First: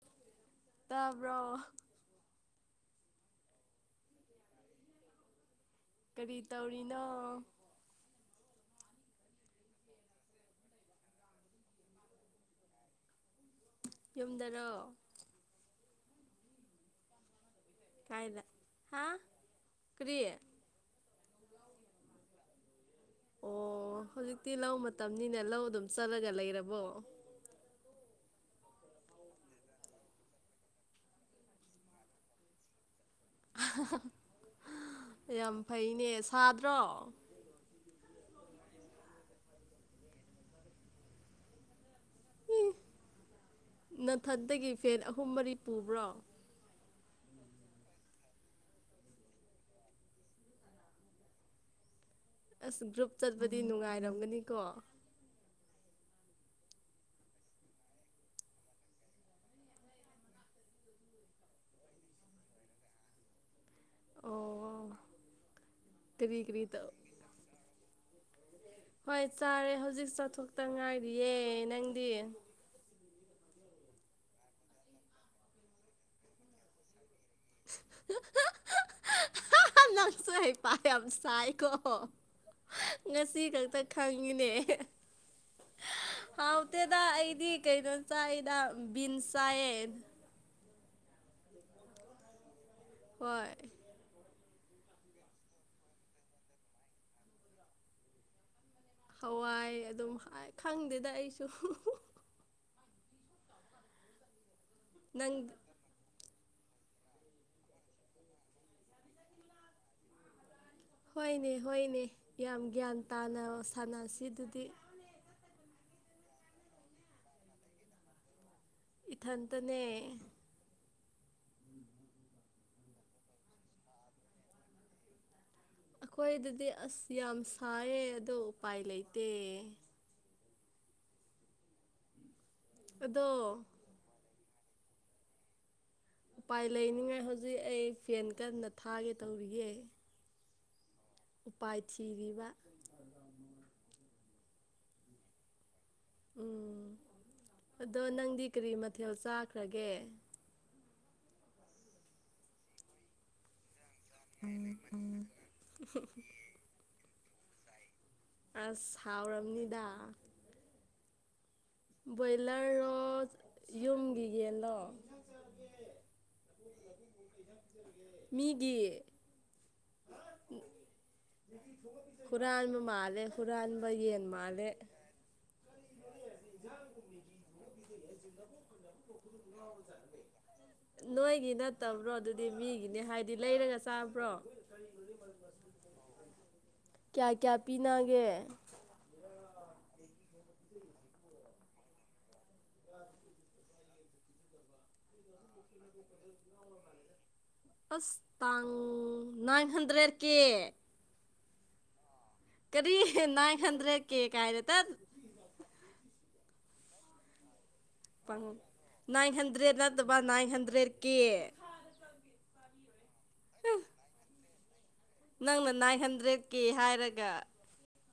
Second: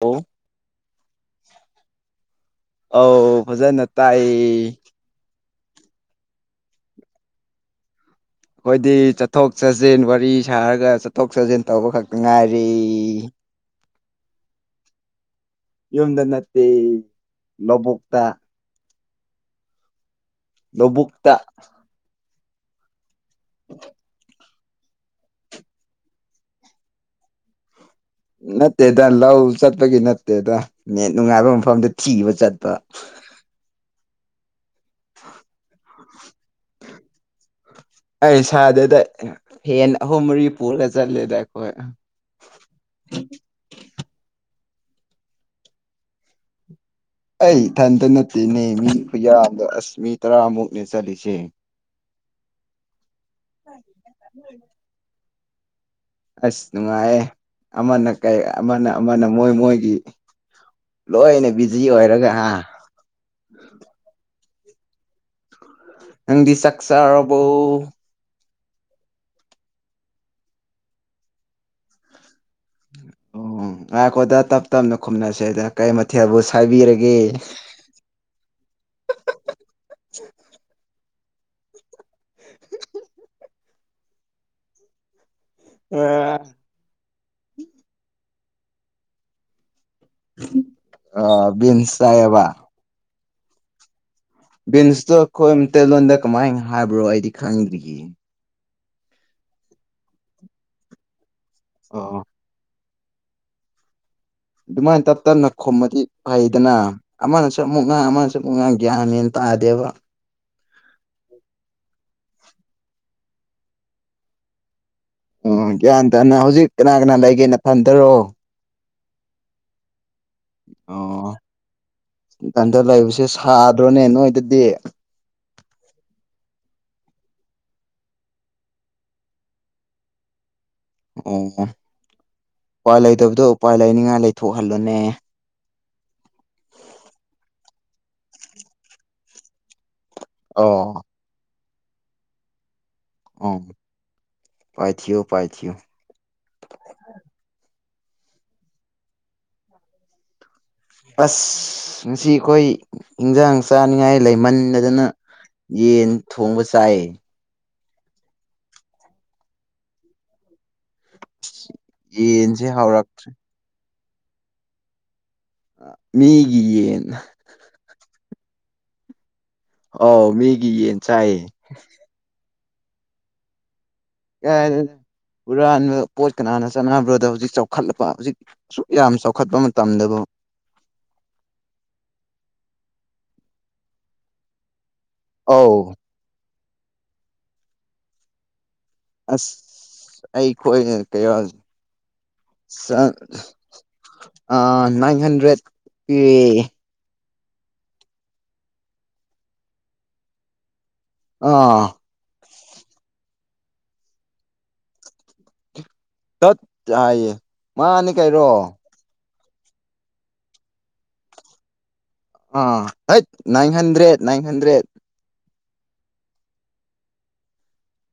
hello ꯇꯥꯕ꯭ꯔꯣ ꯑ ꯐꯖꯅ ꯇꯥꯏ ꯀꯔꯤ ꯇꯧꯔꯤꯅꯣ ꯑꯩꯈꯣꯏꯗꯤ ꯆꯠꯊꯣꯛ ꯆꯠꯁꯤꯟ ꯋꯥꯔꯤ ꯁꯥꯔꯒ ꯆꯠꯊꯣꯛ ꯆꯠꯁꯤꯟ ꯇꯧꯕ ꯈꯛꯇ ꯉꯥꯏꯔꯤ ꯌꯨꯝꯗꯔꯣ ꯌꯨꯝꯗ ꯅꯠꯇꯦ ꯂꯧꯕꯨꯛꯇ ꯀꯥꯏꯗ ꯍꯥ ꯀꯔꯤꯌꯦ ꯂꯧꯕꯨꯛꯇ [inaudible] ꯑꯣ [inaudible] ꯍꯧꯖꯤꯛꯇꯤ ꯂꯧ ꯃꯇꯝꯅꯤꯅ ꯂꯧ ꯑꯗꯨꯝ ꯆꯠꯂꯒ ꯂꯩꯔꯕꯣ ꯅꯠꯇꯦꯗ ꯂꯧ ꯆꯠꯄꯒꯤ ꯅꯠꯇꯦꯗ ꯅꯦꯠ ꯅꯨꯡꯉꯥꯏꯕ ꯃꯐꯝꯗ ꯊꯤꯕ ꯆꯠꯄ ꯌꯥꯝ ꯐꯩꯅꯦ ꯁꯥꯗ꯭ꯔꯣ ꯑꯩ ꯏꯁꯥꯗꯦꯗ ꯐꯦꯟ ꯑꯍꯨꯝ ꯃꯔꯤ ꯄꯨꯔ ꯆꯠꯂꯦꯗ ꯑꯩꯈꯣꯏ ꯎ ꯅꯊꯟꯇꯒꯤ ꯐꯦꯟ ꯑꯍꯨꯝ ꯃꯔꯤ ꯄꯨꯕ꯭ꯔꯣ ꯑꯩ ꯏꯊꯟꯇ ꯅꯠꯇꯦꯅꯦ ꯃꯤ ꯈꯨꯌꯥꯗꯣ ꯑꯁ ꯃꯤ ꯇꯔꯥꯃꯨꯛꯅꯦ ꯆꯠꯂꯤꯁꯦ ꯑꯁ ꯒ꯭ꯔꯨꯞ ꯆꯠꯄꯗꯤ ꯅꯨꯡꯉꯥꯏꯔꯝꯒꯅꯤꯀꯣ ꯑꯁ ꯅꯨꯡꯉꯥꯏꯑꯦ ꯑꯃꯅ ꯀꯩ ꯑꯃꯅ ꯑꯃꯅ ꯃꯣꯏ ꯃꯣꯏꯒꯤ ꯂꯣꯏꯅ ꯕꯤꯖꯤ ꯑꯣꯏꯔꯒ ꯑꯥ ꯑꯣ ꯀꯔꯤ ꯅꯪꯗꯤ ꯀꯔꯤ ꯇꯧ ꯆꯥꯛꯆꯔꯕꯣ ꯍꯣꯏ ꯆꯥꯔꯦ ꯍꯧꯖꯤꯛ ꯆꯥꯊꯣꯛꯇ ꯉꯥꯏꯔꯤꯌꯦ ꯅꯪꯗꯤ ꯑꯣ ꯉꯥꯏꯀꯣꯗ ꯇꯞ ꯇꯞꯅ ꯈꯨꯝꯅꯁꯦꯗ ꯀꯩ ꯃꯊꯦꯜꯕꯨ ꯁꯥꯏꯕꯤꯔꯒꯦ ꯅꯪꯁꯨ ꯍꯩꯄꯁ ꯆꯥꯏꯈꯣ ꯉꯁꯤ ꯈꯛꯇ ꯈꯪꯉꯤꯅꯦ ꯍꯥꯎꯇꯦꯗ ꯑꯩꯗꯤ ꯀꯩꯅꯣ ꯆꯥꯏꯗ ꯕꯤꯟꯁ ꯆꯥꯏꯌꯦ ꯑ ꯕꯤꯟꯁ ꯆꯥꯏꯌꯦ ꯍꯣꯏ ꯕꯤꯟꯁꯇꯣ ꯑꯩꯈꯣꯏ ꯇꯂꯣꯟꯗ ꯀꯃꯥꯏꯅ ꯍꯥꯏꯕ꯭ꯔꯣ ꯑꯩꯗꯤ ꯈꯪꯗ꯭ꯔꯤꯒꯦ ꯍꯋꯥꯏ ꯑꯗꯨꯝ ꯈꯪꯗꯦꯗ ꯑꯩꯁꯨ ꯑ ꯑꯗꯨꯃꯥꯏꯅ ꯇꯞ ꯅꯪ ꯇꯞꯅ ꯈꯣꯨꯝꯃꯗꯤ ꯐꯩꯗꯅ ꯑꯃꯅꯁꯨ ꯑꯃꯨꯛ ꯉꯥꯡ ꯑꯃꯅꯁꯨ ꯃꯨꯛ ꯉ ꯒ꯭ꯌꯥꯟꯅꯦꯅ ꯇꯥꯗꯦꯕ ꯍꯣꯏꯅꯦ ꯍꯣꯏꯅꯦ ꯌꯥꯝ ꯒ꯭ꯌꯥꯟ ꯇꯥꯅ ꯁꯥꯟꯅꯁꯤꯗꯨꯗꯤ ꯑꯣ ꯒ꯭ꯌꯥꯟ ꯇꯥꯅ ꯍꯧꯖꯤꯛ ꯀꯅꯥ ꯀꯅꯥ ꯂꯩꯒꯦꯅ ꯐꯟꯗꯔꯣ ꯏꯊꯇꯅꯦ ꯑꯣ ꯀꯟꯇ ꯂꯩꯕꯁꯦ ꯁꯥꯗ꯭ꯔꯣꯅꯦ ꯅꯣꯏꯗꯗꯤ ꯑꯩꯈꯣꯏꯗꯗꯤ ꯑꯁ ꯌꯥꯝ ꯁꯥꯏꯌꯦ ꯑꯗꯣ ꯎꯄꯥꯏ ꯂꯩꯇꯦ ꯑꯣ ꯎꯄꯥꯏ ꯑꯗꯣ ꯂꯩꯇꯕꯗꯣ ꯎꯄꯥꯏ ꯂꯩꯅꯤꯡꯉꯥꯏ ꯂꯩꯊꯣꯛꯍꯜꯂꯣꯅꯦ ꯎꯄꯥꯏ ꯂꯩꯅꯤꯉꯥꯏ ꯍꯧꯖꯤꯛ ꯑꯩ ꯐꯦꯟ ꯀꯟꯅ ꯊꯥꯒꯦ ꯇꯧꯔꯤꯌꯦ ꯑꯣ ꯎꯄꯥꯏꯊꯤꯔꯤꯕ ꯑ ꯄꯥꯏꯁꯤ ꯄꯥꯏꯁꯤ ꯎꯝ ꯑꯗꯣ ꯅꯪꯗꯤ ꯀꯔꯤ ꯃꯊꯦꯜ ꯆꯥꯈ꯭ꯔꯒꯦ ꯑꯁ ꯉꯁꯤ ꯑꯩꯣꯏ ꯏꯟꯖꯥꯡ ꯆꯥꯅꯤꯡꯉꯥꯏ ꯂꯩꯃꯟꯟꯅꯗꯅ ꯌꯦꯟ ꯊꯣꯡꯕ ꯆꯥꯏ ꯑꯁ ꯁꯥꯎꯔꯝꯅꯤꯗ ꯏꯟꯁꯦ ꯍꯥꯎꯥꯎꯔꯥꯛꯇ꯭ꯔꯔꯤ ꯌꯨꯝꯒꯤ ꯌꯦꯅꯣ ꯃꯤꯒꯤ ꯌꯦꯟ ꯃꯤꯒꯤ ꯑꯥꯎ ꯃꯤꯒꯤ ꯌꯦꯟ ꯆꯥꯏꯌꯦ ꯍꯨꯔꯥꯟꯕ ꯃꯥꯜꯂꯦ ꯍꯨꯔꯥꯟꯕ ꯌꯦꯟ ꯃꯥꯜꯂꯦ ꯀꯥꯏꯗꯩꯅꯣ ꯍꯨꯔꯥꯟꯕ ꯄꯣꯠ ꯀꯅꯥꯅ ꯆꯠꯅꯕ꯭ꯔꯣꯗ ꯍꯧꯖꯤꯛ ꯆꯥꯎꯈꯠꯂꯛꯄ ꯍꯧꯖꯤꯛ ꯑꯁꯨꯛ ꯌꯥꯝ ꯆꯥꯎꯈꯠꯄ ꯃꯇꯝꯗꯕꯨ ꯅꯣꯏꯒꯤ ꯅꯠꯇꯕ꯭ꯔꯣ ꯑꯗꯨꯗꯤ ꯃꯤꯒꯤꯅꯤ ꯍꯥꯏꯗꯤ ꯂꯩꯔꯒ ꯆꯥꯕ꯭ꯔꯣ ꯑ ꯀꯌꯥ ꯀꯌꯥ ꯄꯤꯅꯒꯦ ꯑꯁ ꯑꯩꯈꯣꯏ ꯀꯩꯅ ꯅꯥꯏꯟ ꯍꯟꯗ꯭ꯔꯦꯠ ꯄꯤ ꯑꯁ ꯇꯥꯡꯉ ꯅꯥꯏꯟ ꯍꯟꯗ꯭ꯔꯦꯠꯔꯀꯦ ꯑꯥ ꯀꯔꯤ ꯅꯏ ꯍꯟꯗ꯭ꯔꯦ ꯀꯦꯦꯛ ꯍꯥꯏꯥꯏꯗꯦ ꯇ ꯆꯠ ꯍꯥꯏꯌꯦ ꯃꯥꯅꯤ ꯀꯩꯔꯣ ꯍꯟꯗ꯭ꯔꯦꯗ ꯅꯠꯇꯕ ꯅꯥꯏꯟ ꯍꯟꯗ꯭ꯔꯦꯠ ꯀꯦ ꯑ ꯍꯠꯅꯥꯟ ꯍꯟꯗ꯭ꯔꯦꯠ ꯅꯥꯟ ꯍꯟꯗ꯭ꯔꯦꯠ ꯅꯪꯅ ꯅꯥꯏꯟ ꯍꯟꯗ꯭ꯔꯦꯗꯀꯤꯦ ꯍꯥꯏꯔꯒ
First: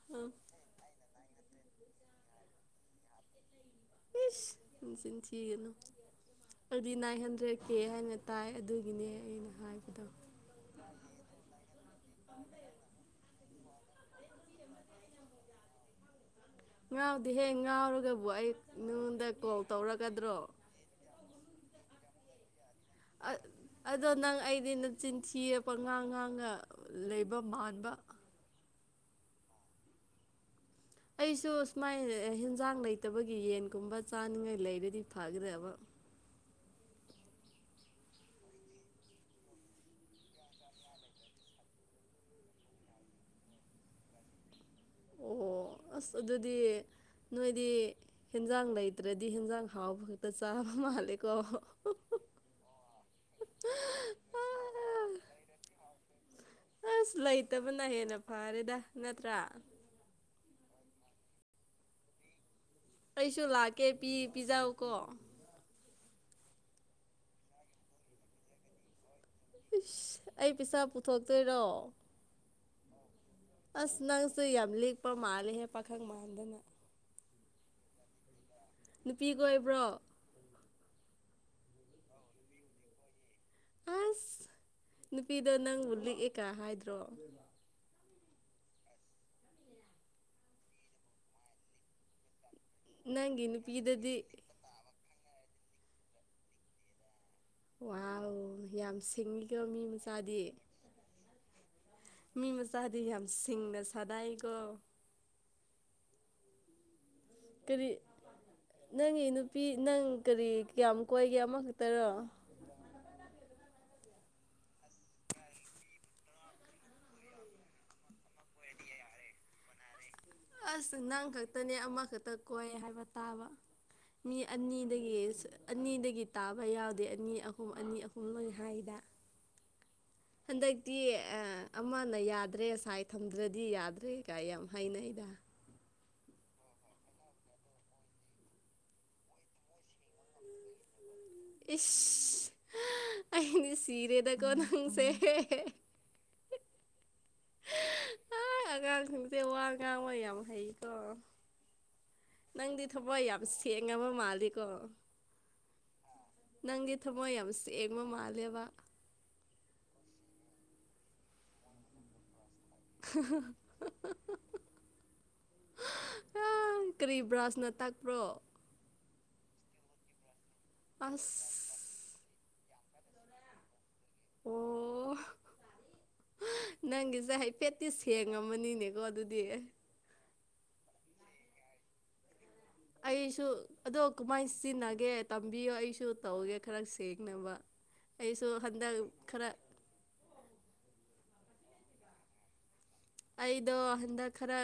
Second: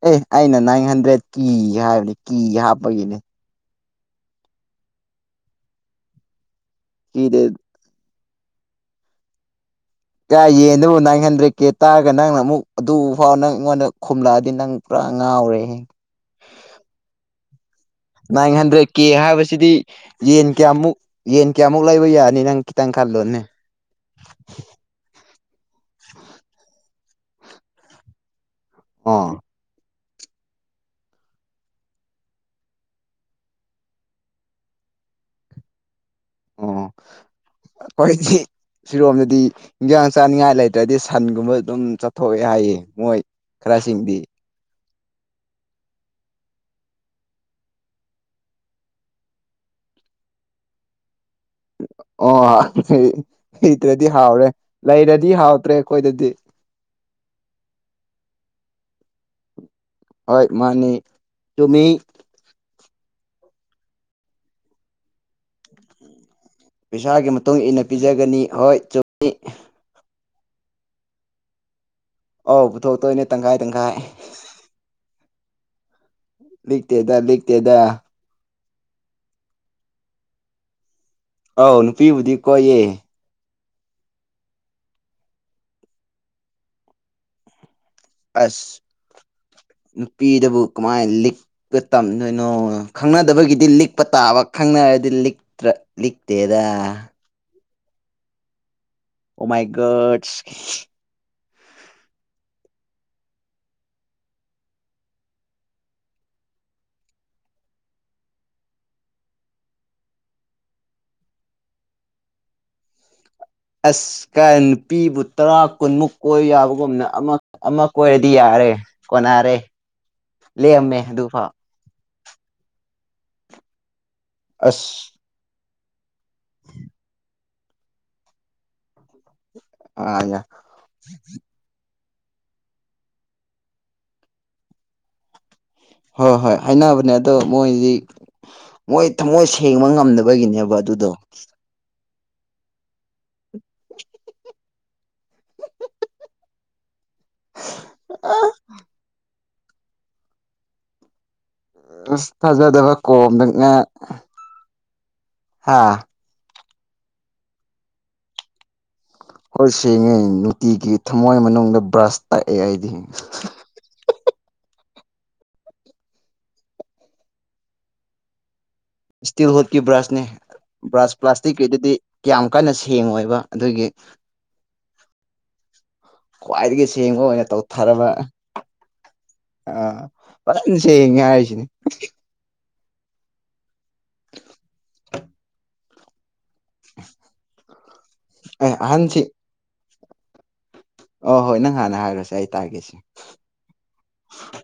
ꯑꯦ ꯑꯩꯅ ꯅꯥꯏꯟ ꯍꯟꯗ꯭ꯔꯦꯗ ꯀꯤ ꯍꯥꯏꯕꯅꯦ ꯀꯤ ꯍꯥꯞꯄꯒꯤꯅꯦ ꯏꯁ ꯁꯤ ꯊꯤꯒꯅꯨ ꯑꯗꯨꯗꯤ ꯅꯥꯏꯟ ꯀꯤꯗ ꯍꯟꯗ꯭ꯔꯦꯗ ꯀꯦ ꯍꯥꯏꯅ ꯇꯥꯏ ꯑꯗꯨꯒꯤꯅꯦ ꯑꯩꯅ ꯍꯥꯏ ꯀꯥ ꯌꯦꯟꯗꯨꯕꯨ ꯅꯥꯏꯟ ꯍꯟꯗ꯭ꯔꯦꯗ ꯀꯦ ꯇꯥꯔꯒ ꯅꯪꯅ ꯑꯃꯨꯛ ꯑꯗꯨ ꯐꯥꯎ ꯅꯪ ꯑꯩꯉꯣꯟꯗ ꯈꯨꯝꯂꯛꯑꯗꯤ ꯅꯪ ꯄꯨꯔꯥ ꯉꯥꯎꯔꯦ ꯉꯥꯎꯗꯤ ꯍꯌꯦ ꯅꯥꯏꯟ ꯍꯟꯗ꯭ꯔꯦꯗ ꯀꯦ ꯍꯥꯏꯕꯁꯤꯗꯤ ꯇꯧꯔꯛꯀꯗ꯭ꯔꯣ ꯌꯦꯟ ꯀꯌꯥꯃꯨꯛ ꯌꯦꯟ ꯀꯌꯥꯃꯨꯛ ꯂꯩꯕ ꯌꯥꯅꯤ ꯅꯪ ꯈꯤꯇꯪ ꯈꯜꯂꯣꯅꯦ ꯑꯗꯣ ꯅꯪ ꯑꯩꯗꯤ ꯅ ꯆꯤꯟꯊꯤ ꯑꯄ ꯉꯥꯡ ꯉꯥꯡꯅ ꯂꯩꯕ ꯃꯥꯟꯕ ꯑꯥ ꯑꯩꯁꯨ ꯁꯨꯃꯥꯏꯅ ꯍꯟꯖꯥꯡ ꯂꯩꯇꯕꯒꯤ ꯌꯦꯟꯒꯨꯝꯕ ꯆꯥꯅꯤꯡꯉꯥꯏ ꯂꯩꯕꯗꯤ ꯐꯈ꯭ꯔꯦꯕ [unintelligible] ꯑꯩꯣꯏꯁꯤ ꯁꯤꯔꯣꯝꯗꯗꯤ ꯍꯟꯖꯥꯡ ꯆꯥꯅꯤꯡꯉꯥꯏ ꯂꯩꯇ꯭ꯔꯗꯤ ꯁꯟꯒꯨꯝꯕ ꯑꯗꯨꯝ ꯆꯠꯊꯣꯛꯑꯦ ꯍꯥꯏꯌꯦ ꯃꯣꯏ ꯀ꯭ꯔꯁꯤꯗꯤ ꯑꯣ ꯑꯣ ꯑꯁ ꯑꯗꯨꯗꯤ ꯅꯣꯏꯗꯤ ꯍꯦꯟꯖꯥꯡ ꯂꯩꯇ꯭ꯔꯗꯤ ꯌꯦꯦꯟꯖꯥꯡ ꯍꯥꯎꯕ ꯈꯛꯇ ꯆꯥꯕ ꯃꯥꯜꯂꯦ ꯑꯣ ꯂꯩꯇ꯭ꯔꯗꯤ ꯍꯥꯎꯔꯦ ꯂꯩꯔꯗꯤ ꯍꯥꯎꯇ꯭ꯔꯦ ꯑꯩꯈꯣꯏꯗꯗꯤ ꯑꯁ ꯂꯩꯇꯕꯅ ꯍꯦꯟꯅ ꯐꯔꯦꯗ ꯅꯠꯇ꯭ꯔꯥ ꯍꯣꯏ ꯃꯥꯅꯤ ꯇꯃꯤ ꯑꯩꯁꯨ ꯂꯥꯛꯀꯦ ꯄꯤ ꯄꯤꯖꯥꯎ ꯀꯣ ꯄꯩꯁꯥꯒꯤ ꯃꯇꯨꯡ ꯏꯟꯅ ꯄꯤꯖꯒꯅꯤ ꯍꯣꯏ ꯆꯨꯝꯅꯤ ꯏꯁꯁ ꯑꯩ ꯄꯩꯁꯥ ꯄꯨꯊꯣꯛꯇꯣꯏꯔꯣ ꯑꯧ ꯄꯨꯊꯣꯛꯇꯣꯏꯅꯦ ꯇꯪꯈꯥꯏ ꯇꯪꯈꯥꯏ ꯃꯥꯂꯦ ꯍꯦ ꯄꯥꯈ ꯃꯥ ꯂ ꯂꯤꯈꯇꯦꯗ ꯂ ꯂꯤꯈꯇꯦꯗ ꯅꯨꯄꯤꯒ ꯑꯣꯏꯕ꯭ꯔꯣ ꯑꯥꯎ ꯅꯨꯄꯤꯕꯨꯗꯤ ꯀꯣꯏꯌꯦ ꯑꯁ ꯅꯨꯄꯤꯗ ꯅꯪꯕꯨ ꯂꯤꯛꯑꯦ ꯀ ꯍꯥꯏꯗ꯭ꯔꯣ ꯑꯁ ꯅꯨꯄꯤꯗꯕꯨ ꯀꯃꯥꯏꯅ ꯂꯤꯛꯄ ꯇꯝꯗꯣꯏꯅꯣ ꯅꯪꯒꯤ ꯈꯪꯅꯗꯕꯒꯤꯗꯤ ꯂꯤꯛꯄ ꯅꯨꯄꯤꯗꯗꯤ ꯇꯥꯕ ꯈꯪꯅꯔꯗꯤ ꯂꯤꯛꯇ꯭ꯔ ꯂꯤꯛꯇꯦꯗ ꯋꯥ ꯌꯥꯝ ꯑꯣ ꯁꯤꯡꯉꯤꯀꯣ ꯃꯥꯏ ꯃꯤ ꯃꯆꯥꯗꯤ ꯔꯠꯁ ꯃꯤ ꯃꯆꯥꯗꯤ ꯌꯥꯝ ꯁꯤꯡꯅ ꯁꯗꯥꯏꯀꯣ ꯀꯔꯤ ꯅꯪꯒꯤ ꯅꯨꯄꯤ ꯅꯪ ꯀꯔꯤ ꯀꯌꯥꯝ ꯀꯣꯏꯒꯦ ꯑꯃꯈꯛꯇꯔꯣ ꯑꯁꯀ ꯅꯨꯄꯤꯕꯨ ꯇꯔꯥ ꯀꯨꯟꯃꯨꯛ ꯀꯣꯏ ꯌꯥꯕꯒꯨꯝꯅ ꯑꯃ ꯀꯣꯏꯔꯗꯤ ꯌꯥꯏ ꯑꯔꯦ ꯀꯅꯥꯔꯦ ꯑꯁ ꯅꯪ ꯈꯛꯇꯅꯦ ꯑꯃꯈꯛꯇ ꯀꯣꯏ ꯍꯥꯏꯕ ꯇꯥꯕ ꯃꯤ ꯑꯁ ꯑꯅꯤꯗꯒꯤ ꯑꯅꯤꯗꯒꯤ ꯇꯥꯕ ꯌꯥꯎꯗꯦ ꯑꯅꯤ ꯑꯍꯨꯝ ꯑꯅꯤ ꯑꯍꯨꯝ ꯂꯣꯏ ꯍꯥꯏꯗ ꯑ ꯍꯗꯤ ꯑ ꯑꯃꯅ ꯌꯥꯗ꯭ꯔꯦ ꯉꯥꯏ ꯊꯝꯗ꯭ꯔꯗꯤ ꯌꯥꯗ꯭ꯔꯦ ꯀꯥꯏ ꯌꯥꯝ ꯍꯩꯅꯩꯗ ꯍꯣꯏ ꯍꯣꯏ ꯍꯥꯏꯅꯕꯅꯦ ꯑꯗꯣ ꯃꯣꯏꯗꯤ ꯃꯣꯏ ꯊꯃꯣꯏ ꯁꯦꯡꯕ ꯉꯝꯗꯕꯒꯤꯅꯦꯕ ꯑꯗꯨꯗꯣ ꯏꯁ ꯑꯩꯅ ꯁꯤꯤꯔꯗ ꯀꯣꯅꯪꯁꯦ ꯑ ꯑꯉꯥꯡꯁꯤꯡꯁꯦ ꯋꯥ ꯉꯥꯡ ꯑꯣꯏ ꯌꯥꯝ ꯍꯩꯀꯣ ꯅꯪꯗꯤ ꯐꯖꯗꯕ ꯊꯕꯛ ꯌꯥꯝ ꯀꯣꯝꯗꯅ ꯁꯦꯡꯉꯕ ꯃꯥꯜꯂꯤꯀꯣ ꯍꯥ ꯅꯪꯗꯤ ꯊꯃꯣꯏ ꯌꯥꯝ ꯁꯦꯡꯕ ꯃꯥꯜꯂꯦꯕ ꯍꯣꯏ ꯁꯦꯡꯉꯦ ꯅꯨꯡꯇꯤꯒꯤ ꯊꯝꯃꯣꯏ ꯃꯅꯨꯡꯗ ꯕ꯭ꯔꯥꯁ ꯇꯥꯏ [unintelligible] ꯑ ꯀꯔꯤ ꯕ꯭ꯔꯥꯟꯁꯅ ꯇꯥꯛꯄ꯭ꯔꯣ ꯏꯁꯇꯤꯜ ꯍꯣꯠꯀꯤ ꯕ꯭ꯔꯁꯅꯦ ꯕ꯭ꯔꯁ ꯑꯁ ꯄ꯭ꯂꯥꯁꯇꯤꯛꯀꯤꯗꯨꯗꯤ ꯀꯌꯥꯝ ꯀꯟꯅ ꯁꯦꯡ ꯑꯣꯏꯕ ꯑꯗꯨꯒꯤ ꯑꯣ ꯈ꯭ꯋꯥꯏꯗꯒꯤ ꯁꯦꯡꯕ ꯅꯪꯒꯤꯁꯦ ꯑꯣꯏꯅ ꯍꯥꯏꯐꯦꯠꯇꯤ ꯇꯧꯊꯔꯕ ꯁꯦꯡꯉꯝꯃꯅꯤꯅꯦꯀꯣ ꯑꯗꯨꯗꯤ ꯐꯟꯁꯉꯦ ꯍꯥꯏꯔꯤꯁꯤꯅꯦ ꯑꯩꯁꯨ ꯑꯗꯣ ꯀꯃꯥꯏꯅ ꯁꯤꯖꯤꯟꯅꯒꯦ ꯇꯝꯕꯤꯌꯣ ꯑꯩꯁꯨ ꯇꯧꯒꯦ ꯈꯔ ꯁꯦꯡꯅꯕ ꯑꯩꯁꯨ ꯑꯦ ꯍꯟꯗꯛ ꯑꯍꯟꯁꯤ ꯈꯔ ꯑ ꯍꯣꯏ ꯅꯪ ꯍꯥꯟꯅ ꯍꯥꯏꯔꯨꯔꯁꯦ ꯑꯩ ꯇꯥꯔꯒꯦꯁꯦ ꯑꯩꯗꯣ ꯍꯟꯗꯛ ꯈꯔ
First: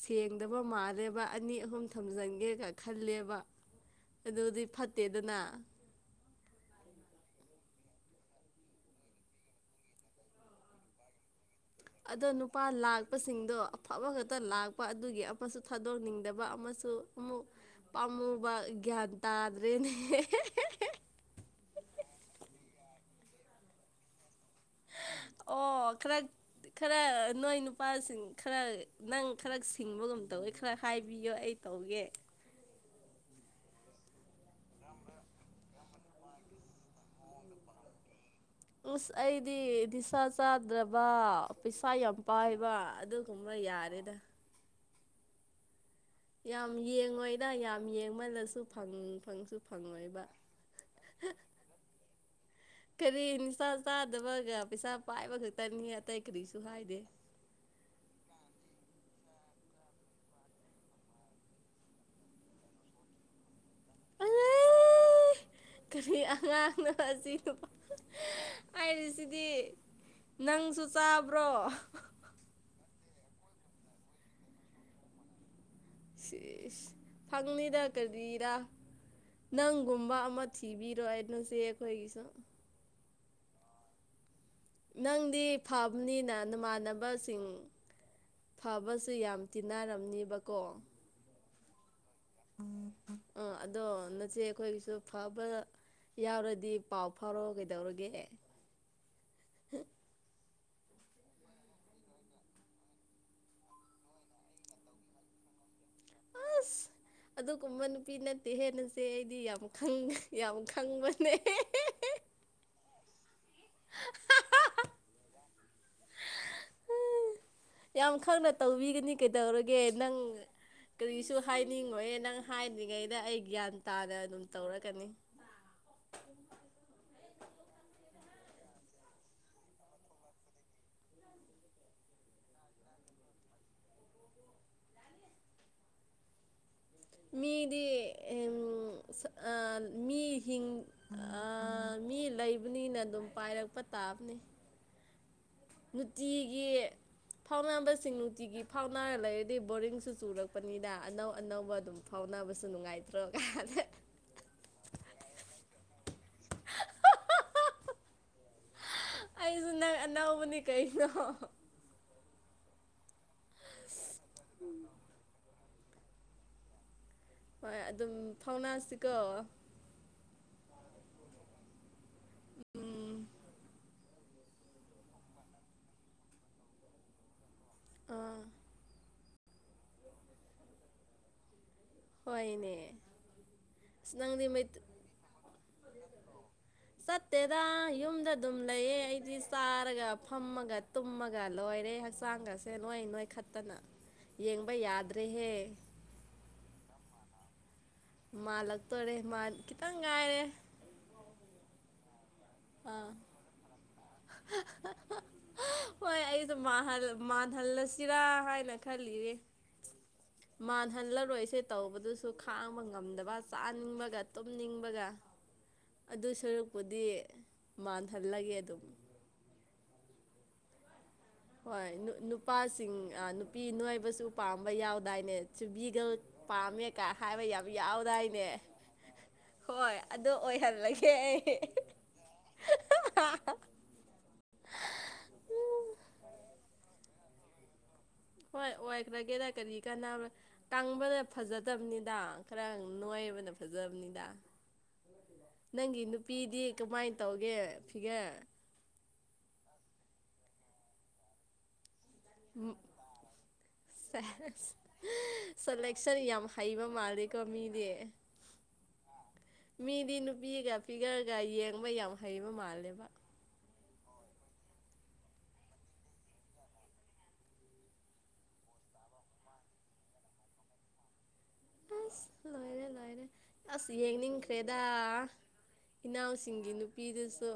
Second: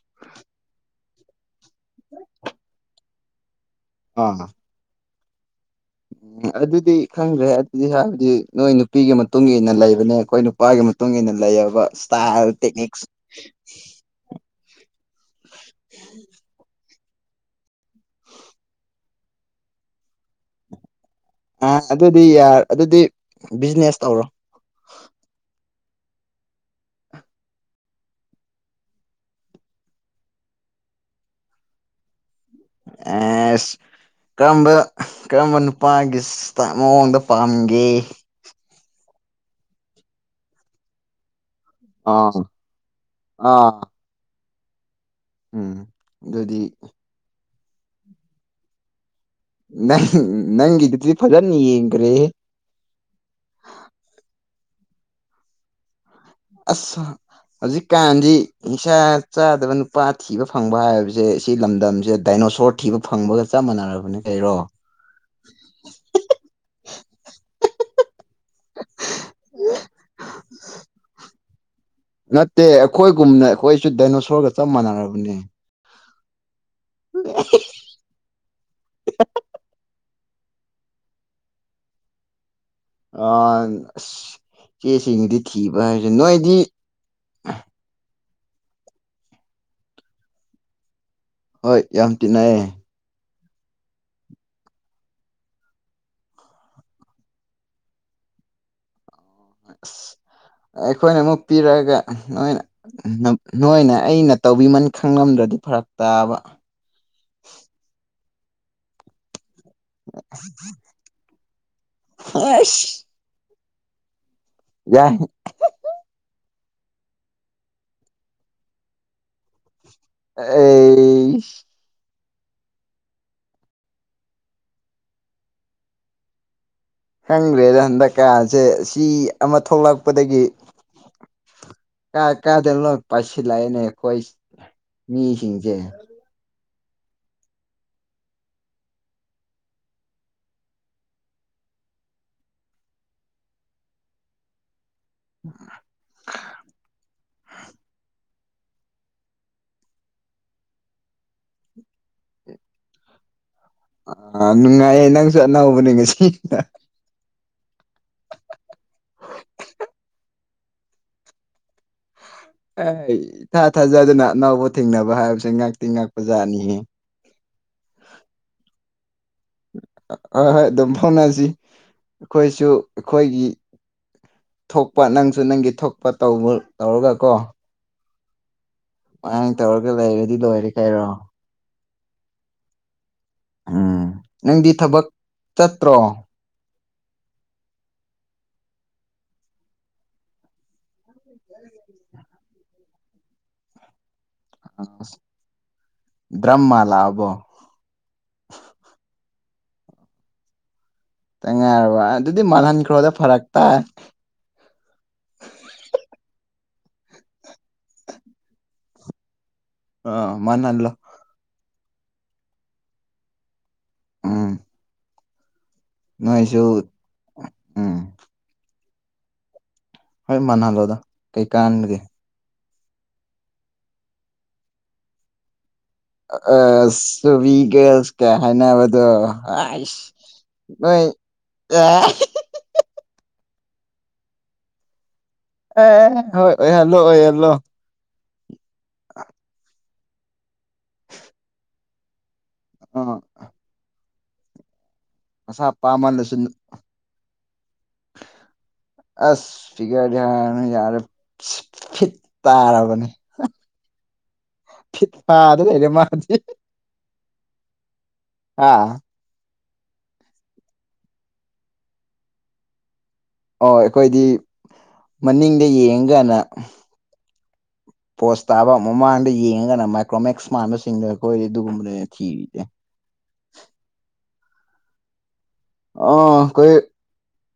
ꯁꯦꯡꯗꯕ ꯃꯥꯜꯂꯦꯕ ꯑꯅꯤ ꯑꯩ ꯑꯍꯨꯝ ꯊꯝꯖꯤꯟꯒꯦꯒ ꯈꯜꯂꯦꯕ ꯑꯗꯨꯗꯤ ꯐꯠꯇꯦꯗꯅ ꯎꯝ ꯑꯗꯨꯗꯤ ꯈꯪꯗ꯭ꯔꯦ ꯑꯗꯨꯗꯤ ꯍꯥꯏꯕꯗꯤ ꯅꯣꯏ ꯅꯨꯄꯤꯒꯤ ꯃꯇꯨꯡ ꯏꯟꯅ ꯂꯩꯕꯅꯦ ꯑꯩꯈꯣꯏ ꯅꯨꯄꯥꯒꯤ ꯃꯇꯨꯡ ꯏꯟꯅ ꯣ ꯑꯗꯣ ꯅꯨꯄꯥ ꯂꯥꯛꯄꯁꯤꯡꯗꯣ ꯑꯐꯕ ꯈꯛꯇ ꯂꯥꯛ ꯑꯗꯨꯒꯤ ꯑꯃꯁꯨ ꯊꯥꯗꯣꯛꯅꯤꯡꯗꯕ ꯑꯃꯁꯨ ꯑꯃ ꯄꯥꯝꯃꯨꯕ ꯒ꯭ꯌꯥꯟ ꯇꯥꯗ꯭ꯔꯦꯅꯦ ꯑ ꯑꯗꯨꯗꯤ ꯌꯥꯔ ꯑꯗꯨꯗꯤ ꯕꯤꯖꯤꯅꯦꯁ ꯇꯧꯔꯣ ꯑꯣ ꯀꯩꯅ ꯈꯔ ꯅꯣꯏ ꯅꯨꯄꯥꯁꯤꯡ ꯈꯔ ꯅꯪ ꯈꯔ ꯁꯤꯡꯕꯒꯨꯝ ꯇꯧꯋꯦ ꯈꯔ ꯍꯥꯏꯕꯤꯌꯣ ꯑꯩ ꯇꯧꯒꯦ ꯑ ꯀꯔꯝꯕ ꯀꯔꯝꯕ ꯅꯨꯄꯥꯒꯤ ꯃꯑꯣꯡꯗ ꯄꯥꯝꯒꯦ ꯎꯁ ꯑꯩꯗꯤ ꯗꯤꯁꯥ ꯆꯥꯗ꯭ꯔꯕ ꯄꯩꯁꯥ ꯌꯥꯝ ꯑꯥ ꯄꯥꯏꯕ ꯑꯗꯨꯒꯨꯝꯕ ꯑꯥ ꯌꯥꯔꯦꯗ ꯎꯝ ꯑꯗꯨꯗꯤ ꯌꯥꯝ ꯌꯦꯡꯉꯣꯏꯗ ꯌꯥꯝ ꯌꯦꯡꯃꯜꯂꯁꯨ ꯐꯪ ꯐꯪꯁꯨ ꯅꯪ ꯐꯪꯉꯣꯏꯕ ꯅꯪꯒꯤꯗꯨꯗꯤ ꯐꯖꯅ ꯌꯦꯡꯈ꯭ꯔꯦ ꯀꯔꯤ ꯅꯤꯁꯥ ꯆꯥꯗꯕꯒ ꯄꯩꯁꯥ ꯄꯥꯏꯕ ꯈꯛꯇꯅꯤ ꯑꯇꯩ ꯀꯔꯤꯁꯨ ꯍꯥꯏꯗꯦ ꯑꯁ ꯍꯧꯖꯤꯛ ꯀꯥꯟꯥꯟꯗꯤ ꯏꯁꯥ ꯆꯥꯗꯕ ꯅꯨꯄꯥ ꯊꯤꯕ ꯐꯪꯕ ꯍꯥꯏꯕꯁꯦ ꯁꯤ ꯂꯝꯗꯝꯁꯦ ꯗꯥꯏꯅꯣꯁꯣꯔ ꯊꯤꯕ ꯐꯪꯕꯒ ꯆꯞ ꯃꯥꯟꯅꯔꯕꯅꯦ ꯀꯩꯔꯣ ꯀꯔꯤ ꯑꯔꯤ ꯁꯤꯗꯤ ꯅꯪꯁꯨ ꯆꯥꯕ꯭ꯔꯣ ꯅꯠꯇꯦ ꯑꯩꯈꯣꯏꯒꯨꯝꯅ ꯑꯩꯈꯣꯏꯁꯨ ꯗꯥꯏꯅꯣꯁꯣꯔꯒ ꯆꯞ ꯃꯥꯟꯅꯔꯕꯅꯦ ꯁꯤꯁ ꯐꯪꯅꯤꯗ ꯀꯔꯤꯔ ꯅꯪꯒꯨꯝꯕ ꯃ ꯊꯤꯕꯤꯔꯣꯅꯣ ꯁꯤꯦ ꯑꯣꯏꯣꯏꯒꯤꯁꯣ ꯑ ꯆꯦꯁꯤꯡꯗꯤ ꯅꯪꯗꯤ ꯊꯤꯕ ꯍꯥꯏꯁꯦ ꯐꯕꯅꯤꯅ ꯅꯣꯏꯗꯤ ꯅꯃꯥꯟꯅꯕꯁꯤꯡ ꯐꯕꯁꯨ ꯌꯥꯝ ꯇꯤꯟꯅꯔꯝꯅꯤꯕꯀꯣ ꯍꯣꯏ ꯌꯥꯝ ꯇꯤꯟꯅꯑꯌꯦ ꯑ ꯑꯗꯣ ꯅꯆꯦ ꯑꯩꯈꯣꯏꯒꯤꯁꯨ ꯐꯕ ꯌꯥꯎꯔꯗꯤ ꯄꯥꯎ ꯐꯥꯎꯔꯣ ꯀꯩꯗꯧꯔꯒꯦ [unintelligible] ꯑꯩꯈꯣꯏꯅ ꯑꯃꯨꯛ ꯄꯤꯔꯛꯑꯒ ꯅꯣꯏꯅ ꯅꯣꯏꯅ ꯑꯩꯅ ꯇꯧꯕꯤꯃꯟ ꯈꯪꯂꯝꯗ꯭ꯔꯗꯤ ꯐꯔꯛ ꯇꯥꯕ ꯑꯁ ꯑꯗꯨꯒꯨꯝꯕ ꯅꯨꯄꯤ ꯅꯠꯇꯦ ꯍꯦꯟꯅꯁꯦ ꯑꯩꯗꯤ ꯌꯥꯝ ꯌꯥꯝ ꯈꯪꯕꯅꯦ ꯑꯁ [unintelligible] ꯌꯥꯏ ꯌꯥꯝ ꯈꯪꯅ ꯇꯧꯕꯤꯒꯅꯤ ꯀꯩꯗꯧꯔꯒꯦ ꯅꯪ ꯑꯩ ꯀꯔꯤꯁꯨ ꯍꯥꯏꯅꯤꯡꯉꯣꯏ ꯅꯪ ꯍꯥꯏ꯭ꯔꯤꯉꯩꯗ ꯑꯩ ꯒ꯭ꯌꯥꯟ ꯇꯥꯅ ꯑꯗꯨꯝ ꯇꯧꯔꯛꯀꯅꯤ ꯈꯪꯈ꯭ꯔꯦꯗ ꯍꯟꯗꯛꯀꯁꯦ ꯁꯤ ꯑꯃ ꯊꯣꯛꯂꯛꯄꯗꯒꯤ ꯀꯥ ꯀꯥꯗꯂꯣ ꯄꯁꯤ ꯂꯥꯏꯅꯦ ꯀꯣꯏ ꯃꯤꯁꯤꯡꯁꯦ ꯃꯤꯗꯤ ꯎ ꯃꯤꯤꯡ ꯃꯤ ꯂꯩꯕꯅꯤꯅ ꯑꯗꯨꯝ ꯄꯥꯏꯔꯛꯄ ꯄꯇꯥꯕꯅꯤ ꯅꯨꯡꯇꯤꯒꯤ ꯐꯥꯎꯅꯥꯕꯁꯤꯡ ꯅꯨꯡꯇꯤꯒꯤ ꯐꯥꯎꯅꯥꯔ ꯂꯩꯔꯗꯤ ꯕꯣꯔꯤꯡꯁꯨ ꯆꯨꯔꯛꯄꯅꯤꯅ ꯑꯅꯧ ꯑꯅꯧꯕ ꯑꯗꯨꯝ ꯐꯥꯎꯅ ꯍꯣꯠꯅꯕꯁꯨ ꯅꯨꯡꯉꯥꯏꯇ꯭ꯔꯣ ꯀ ꯑ ꯅꯨꯡꯉꯥꯏꯌꯦ ꯅꯪꯁꯨ ꯑꯅꯧꯕꯅꯦ ꯉꯁꯤ ꯑꯩꯁꯨ ꯅ ꯑꯅꯧꯕꯅꯤ ꯀꯩꯅꯣ ꯑꯦ ꯊꯥ ꯊꯥꯖꯗꯅ ꯑꯅꯥꯎꯕ ꯊꯦꯡꯅꯕ ꯍꯥꯏꯕꯁꯦ ꯉꯥꯛꯇꯤ ꯉꯥꯛꯄ ꯖꯥꯠꯅꯤꯍꯦ ꯍꯣꯏ ꯑꯗꯨꯝ ꯊꯧꯅꯥꯁꯤꯀꯣ ꯍꯣꯏ ꯍꯣꯏ ꯑꯗꯨꯝ ꯐꯥꯎꯅꯁꯤ ꯑꯩꯈꯣꯏꯁꯨ ꯎꯝ ꯑꯩꯈꯣꯏꯒꯤ ꯊꯣꯛꯄ ꯅꯪꯁꯨ ꯅꯪꯒꯤ ꯊꯣꯛꯄ ꯇꯧꯔꯒ ꯀꯣ ꯑꯥ ꯅꯪ ꯇꯧꯔꯒ ꯂꯩꯔꯗꯤ ꯂꯣꯏꯔꯦ ꯀꯥꯏꯔꯣ ꯍꯣꯏꯅꯦ ꯎꯝ ꯑꯁ ꯃꯩ ꯅꯪꯗꯤ ꯊꯕꯛ ꯆꯠꯇ꯭ꯔꯣ ꯆꯠꯇꯦꯗ ꯌꯨꯝꯗ ꯑꯗꯨꯝ ꯂꯩꯌꯦ ꯑꯩꯗꯤ ꯆꯥꯔꯒ ꯐꯝꯃꯒ ꯇꯨꯝꯃꯒ ꯂꯣꯏ ꯀꯔꯦ ꯍꯛꯆꯥꯡꯒꯁꯦ ꯅꯣꯏ ꯅꯣꯏ ꯈꯠꯇꯅ ꯕ꯭ꯔꯝꯃꯂꯥ ꯑꯕꯣ ꯃꯥꯜꯂꯛꯇꯣꯔꯦ ꯈꯤꯇꯪ ꯉꯥꯏꯔꯦ ꯇꯦꯡꯉꯥꯏꯔꯔꯕ ꯑꯗꯨꯗꯤ ꯃꯅꯥꯍꯥꯟ ꯑꯥ ꯀ꯭ꯔꯣꯗ ꯐꯔꯥꯛ ꯇꯥꯏ ꯃꯜꯍꯜꯂꯁꯤꯔꯥ ꯍꯥꯏꯅ ꯈꯜꯂꯤꯔꯦ ꯑ ꯃꯅꯜꯂꯣ ꯇꯧꯕꯗꯨꯁꯨ ꯈꯥꯡꯕ ꯉꯝꯗꯕ ꯆꯥꯅꯤꯡꯕꯒ ꯎꯝ ꯇꯨꯝꯅꯤꯡꯕꯒ ꯑꯗꯨ ꯅꯣꯏꯁꯨ ꯁꯔꯨꯛꯄꯨꯗꯤ ꯎꯝ ꯃꯥꯟꯍꯜꯂꯒꯦ ꯑꯗꯨꯝ ꯍꯣꯏ ꯃꯅꯍꯂꯣꯣ ꯍꯣꯏ ꯅꯨꯄꯥꯁꯤꯡ ꯅꯨꯄꯤ ꯅꯣꯏꯕꯁꯨ ꯄꯥꯝꯕ ꯌꯥꯎꯗꯥꯏꯅꯦ ꯆꯨꯕꯤꯒ ꯄꯥꯝꯃꯦꯀ ꯍꯥꯏꯕ ꯌꯥꯝ ꯑꯒꯁ ꯀ ꯌꯥꯎꯗꯥꯏꯅꯦ ꯍꯥꯏꯅꯕꯗꯣ ꯍꯥꯏ ꯍꯣꯏ ꯑꯗꯨ ꯅꯣꯏ ꯑꯣꯏꯍꯜꯂꯒꯦ ꯑꯩ ꯑꯦ [inaudible] ꯑꯦ ꯍꯣꯏ ꯑꯣꯏ ꯍꯜꯂꯣ ꯑꯣꯏ ꯍꯜꯂꯣ ꯍꯣꯏ ꯑꯣꯏꯈ꯭ꯔꯒꯦꯗ ꯀꯔꯤ ꯀꯥꯟꯅꯕ ꯀꯪꯕꯗ ꯐꯖꯗꯕꯅꯤꯗ ꯈꯔ ꯑꯥ ꯅꯣꯏꯕꯅ ꯐꯖꯕꯅꯤꯗ ꯃꯁꯥ ꯅꯪꯒꯤ ꯄꯥꯝꯃꯜꯂꯁꯨ ꯅꯨꯄꯤꯗꯤ ꯀꯃꯥꯏꯅ ꯇꯧꯒꯦ ꯐꯤꯒꯦ ꯑꯁ ꯐꯤꯒꯔ ꯌꯥꯔꯅꯤ ꯌꯥꯔꯦ ꯐꯤꯠ ꯇꯥꯔꯕꯅꯦ ꯐꯤꯠ ꯐꯥꯗ ꯂꯩꯔꯦ ꯁꯦꯂꯦꯛꯁꯟ ꯃꯥꯗꯤ ꯌꯥꯝ ꯍꯩꯕ ꯃꯥꯜꯂꯦꯀꯣ ꯃꯤꯗꯤ ꯑꯥ ꯃꯤꯗꯤ ꯅꯨꯄꯤꯒ ꯐꯤꯒꯔꯒ ꯌꯦꯡꯕ ꯌꯥꯝ ꯍꯩꯕ ꯃꯥꯜꯂꯦꯕ ꯑꯣ ꯑꯩꯈꯣꯏꯗꯤ ꯃꯅꯤꯡꯗ ꯌꯦꯡꯒꯅ ꯄꯣꯁ ꯇꯥꯕ ꯃꯃꯥꯡꯗ ꯌꯦꯡꯉꯒꯅ ꯃꯥꯏꯀ꯭ꯔꯣꯃꯦꯛꯁ ꯃꯥꯟꯕꯁꯤꯡꯗ ꯍꯣꯏꯗꯤ ꯑꯗꯨꯒꯨꯝꯕꯅꯅ ꯑꯁ ꯊꯤꯔꯤꯁꯦ ꯐꯦꯗꯥ ꯑꯣ ꯏꯅꯥꯎꯁꯤꯡꯒꯤ ꯅꯨꯄꯤꯗꯨꯁꯨ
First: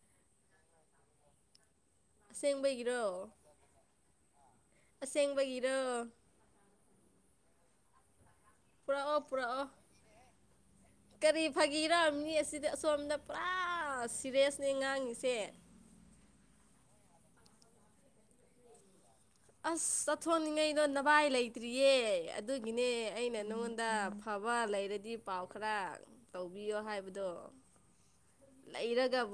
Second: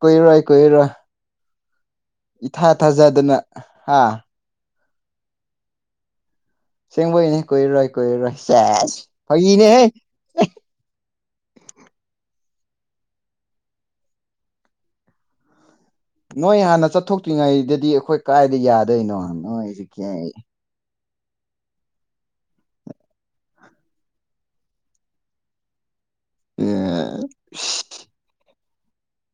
ꯀꯨꯏꯔ‌ꯣꯏ ꯀꯨꯏꯔ‌ꯣꯏ ꯏꯊꯥ ꯑꯁꯦꯡꯕꯒꯤꯔꯣ ꯊꯥꯖꯗꯅ ꯍꯥꯥ ꯑꯁꯦꯡꯦꯡ ꯋꯥꯒꯦꯔ ꯁꯦꯡꯕꯣꯏꯅꯦ ꯀꯨꯏꯔꯣꯏ ꯀꯨꯏꯔꯣꯏ ꯁꯦꯁ ꯄꯨꯔꯛꯑꯣ ꯄꯨꯔꯛꯑꯣ ꯐꯥꯒꯤꯅꯦꯍꯦ ꯀꯔꯤ ꯐꯥꯒꯤꯔꯥꯃꯤ ꯑꯁꯤ ꯑꯗꯨꯗꯤ ꯑꯁꯣꯝꯗ ꯄꯨꯔꯥ ꯁꯤꯦꯔꯤꯦꯁꯅꯦ ꯉꯥꯡꯉꯤꯁꯦ ꯅꯣꯏ ꯍꯥꯟꯅ ꯆꯠꯊꯣꯛꯇ꯭ꯔꯤꯉꯩꯗꯗꯤ ꯑꯩꯈꯣꯏ ꯀꯥꯏꯗ ꯌꯥꯗꯣꯏꯅꯣ ꯅꯣꯏꯁꯤ ꯑꯁ ꯀꯌꯥ ꯊꯣꯡꯅꯤꯡ ꯏꯗ ꯅ ꯀꯕꯥꯏ ꯂꯩꯇ꯭ꯔꯤꯌꯦ ꯑꯗꯨꯒꯤꯅꯦ ꯑꯩꯅ ꯅꯉꯣꯟꯗ ꯐꯕ ꯂꯩꯔꯗꯤ ꯄꯥꯎ ꯈꯔ ꯇꯧꯕꯤꯌꯣ ꯑ ꯂꯩꯔꯒꯕ